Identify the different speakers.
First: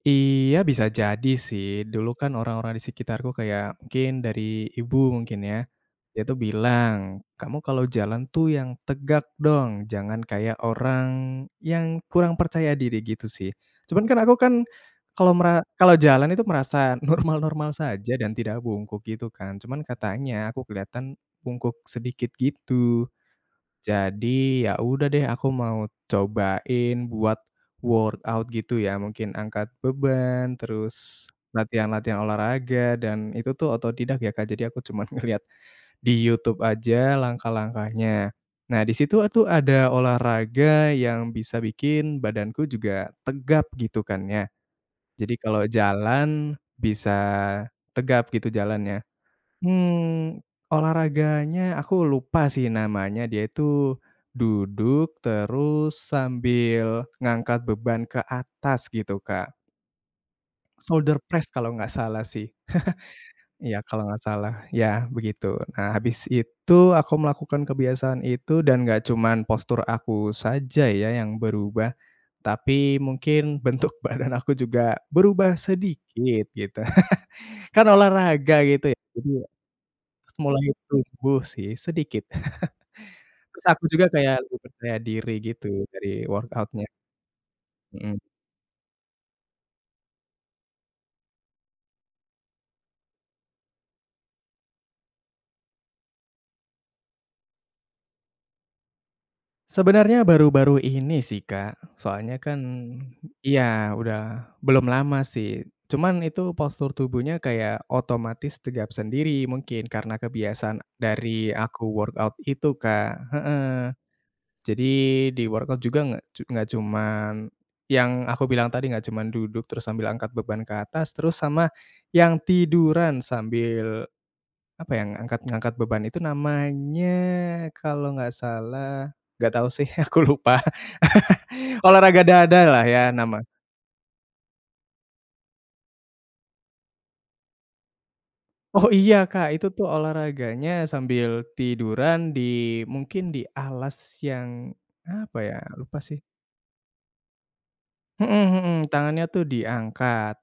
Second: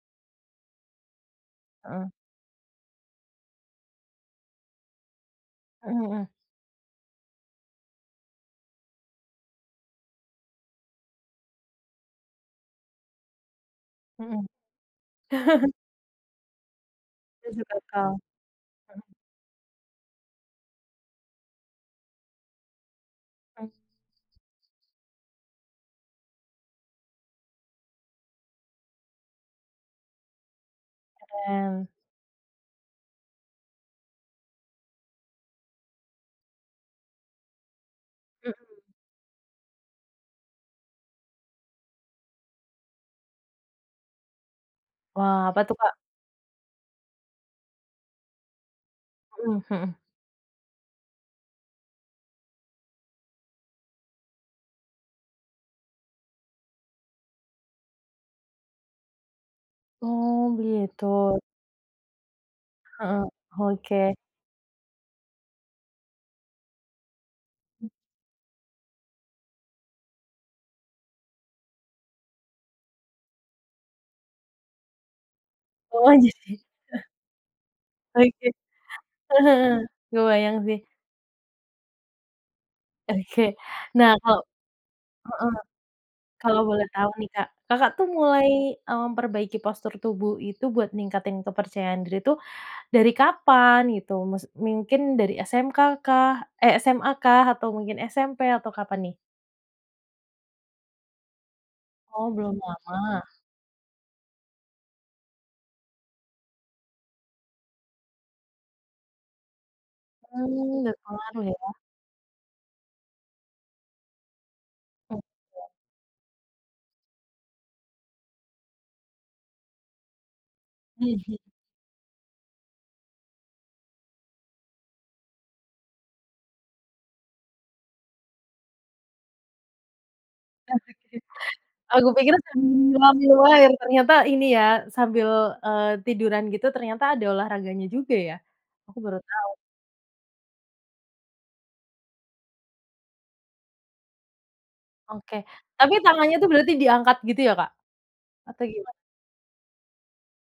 Speaker 1: Iya bisa jadi sih, dulu
Speaker 2: Mhm.
Speaker 1: kan orang-orang di sekitarku kayak mungkin dari ibu mungkin ya,
Speaker 2: Mhm
Speaker 1: dia
Speaker 2: mhm.
Speaker 1: itu bilang, "Kamu kalau jalan tuh yang tegak dong, jangan kayak orang yang kurang percaya diri," gitu sih. Cuman kan aku
Speaker 2: Mhm.
Speaker 1: kan kalau mera kalau jalan itu merasa normal-normal
Speaker 2: [unintelligible]
Speaker 1: saja dan
Speaker 2: Mhm.
Speaker 1: tidak bungkuk gitu kan, cuman katanya aku keliatan bungkuk sedikit gitu. Jadi ya udah deh, aku mau cobain buat workout gitu ya mungkin angkat beban terus
Speaker 2: Keren.
Speaker 1: latihan-latihan olahraga dan itu tuh autodidak ya, Kak. Jadi aku cuman ngelihat di YouTube aja langkah-langkahnya,
Speaker 2: Mhm.
Speaker 1: nah di situ atuh ada olahraga yang bisa bikin badanku juga tegap gitu kan ya, jadi
Speaker 2: Wah apa
Speaker 1: kalo
Speaker 2: tuh, Kak?
Speaker 1: jalan bisa tegap gitu jalannya.
Speaker 2: Mhm mhm.
Speaker 1: Hmm, olahraganya aku lupa sih namanya, dia itu duduk terus sambil ngangkat beban ke atas gitu, Kak
Speaker 2: Oh gitu.
Speaker 1: shoulder press kalo gak salah sih,
Speaker 2: Heeh,
Speaker 1: iya kalo
Speaker 2: oke.
Speaker 1: nggak salah, yah begitu. Nah habis itu aku melakukan kebiasaan itu dan nggak cuman postur aku saja ya yang berubah, tapi mungkin bentuk badan aku juga berubah
Speaker 2: Oh,
Speaker 1: sedikit,
Speaker 2: jadi
Speaker 1: gitu. Kan
Speaker 2: Oke, eee,
Speaker 1: olahraga gitu ya, jadi ya
Speaker 2: heeh, kebayang
Speaker 1: mulai
Speaker 2: sih.
Speaker 1: tumbuh sih sedikit,
Speaker 2: Oke.
Speaker 1: terus aku juga
Speaker 2: Nah
Speaker 1: kayak
Speaker 2: kalau
Speaker 1: lebih percaya diri
Speaker 2: heeh,
Speaker 1: gitu dari
Speaker 2: kalau boleh
Speaker 1: workout-nya.
Speaker 2: tahu nih, Kak. Kakak tuh
Speaker 1: Mhm.
Speaker 2: mulai, eee, memperbaiki postur tubuh itu buat ningkatin kepercayaan diri tuh dari kapan gitu? Maksud mungkin dari SMK kah, eh, SMA kah atau mungkin SMP atau kapan nih?
Speaker 1: Sebenarnya baru-baru ini sih, Kak.
Speaker 2: Oh,
Speaker 1: Soalnya
Speaker 2: belum
Speaker 1: kan,
Speaker 2: lama.
Speaker 1: ya udah belum lama sih cuman itu postur tubuhnya kaya otomatis tegap sendiri mungkin karena kebiasaan
Speaker 2: Hmm, berpengaruh
Speaker 1: dari
Speaker 2: ya.
Speaker 1: aku workout itu Kak. Heeh, jadi
Speaker 2: Oh
Speaker 1: di
Speaker 2: iya.
Speaker 1: workout juga nggak cu nggak cuman yang aku bilang tadi nggak cuman duduk terus sambil angkat beban ke atas terus
Speaker 2: Mhm.
Speaker 1: sama yang tiduran sambil apa, yang angkat ngangkat beban itu namanya kalau nggak salah nggak tau sih aku lupa,
Speaker 2: Nah fiktif, aku
Speaker 1: olahraga
Speaker 2: pikir sambil
Speaker 1: dada lah
Speaker 2: menyelam
Speaker 1: ya nama
Speaker 2: minum air ternyata ini ya sambil, eee, tiduran gitu ternyata ada olahraganya juga ya,
Speaker 1: Oh
Speaker 2: aku
Speaker 1: iya
Speaker 2: baru
Speaker 1: Kak,
Speaker 2: tau.
Speaker 1: itu tuh olahraganya sambil tiduran di mungkin di alas yang,
Speaker 2: Oke.
Speaker 1: apa ya,
Speaker 2: tapi
Speaker 1: lupa sih.
Speaker 2: tangannya itu berarti diangkat gitu ya Kak,
Speaker 1: Mhm
Speaker 2: atau
Speaker 1: mhm,
Speaker 2: gimana?
Speaker 1: tangannya tuh diangkat.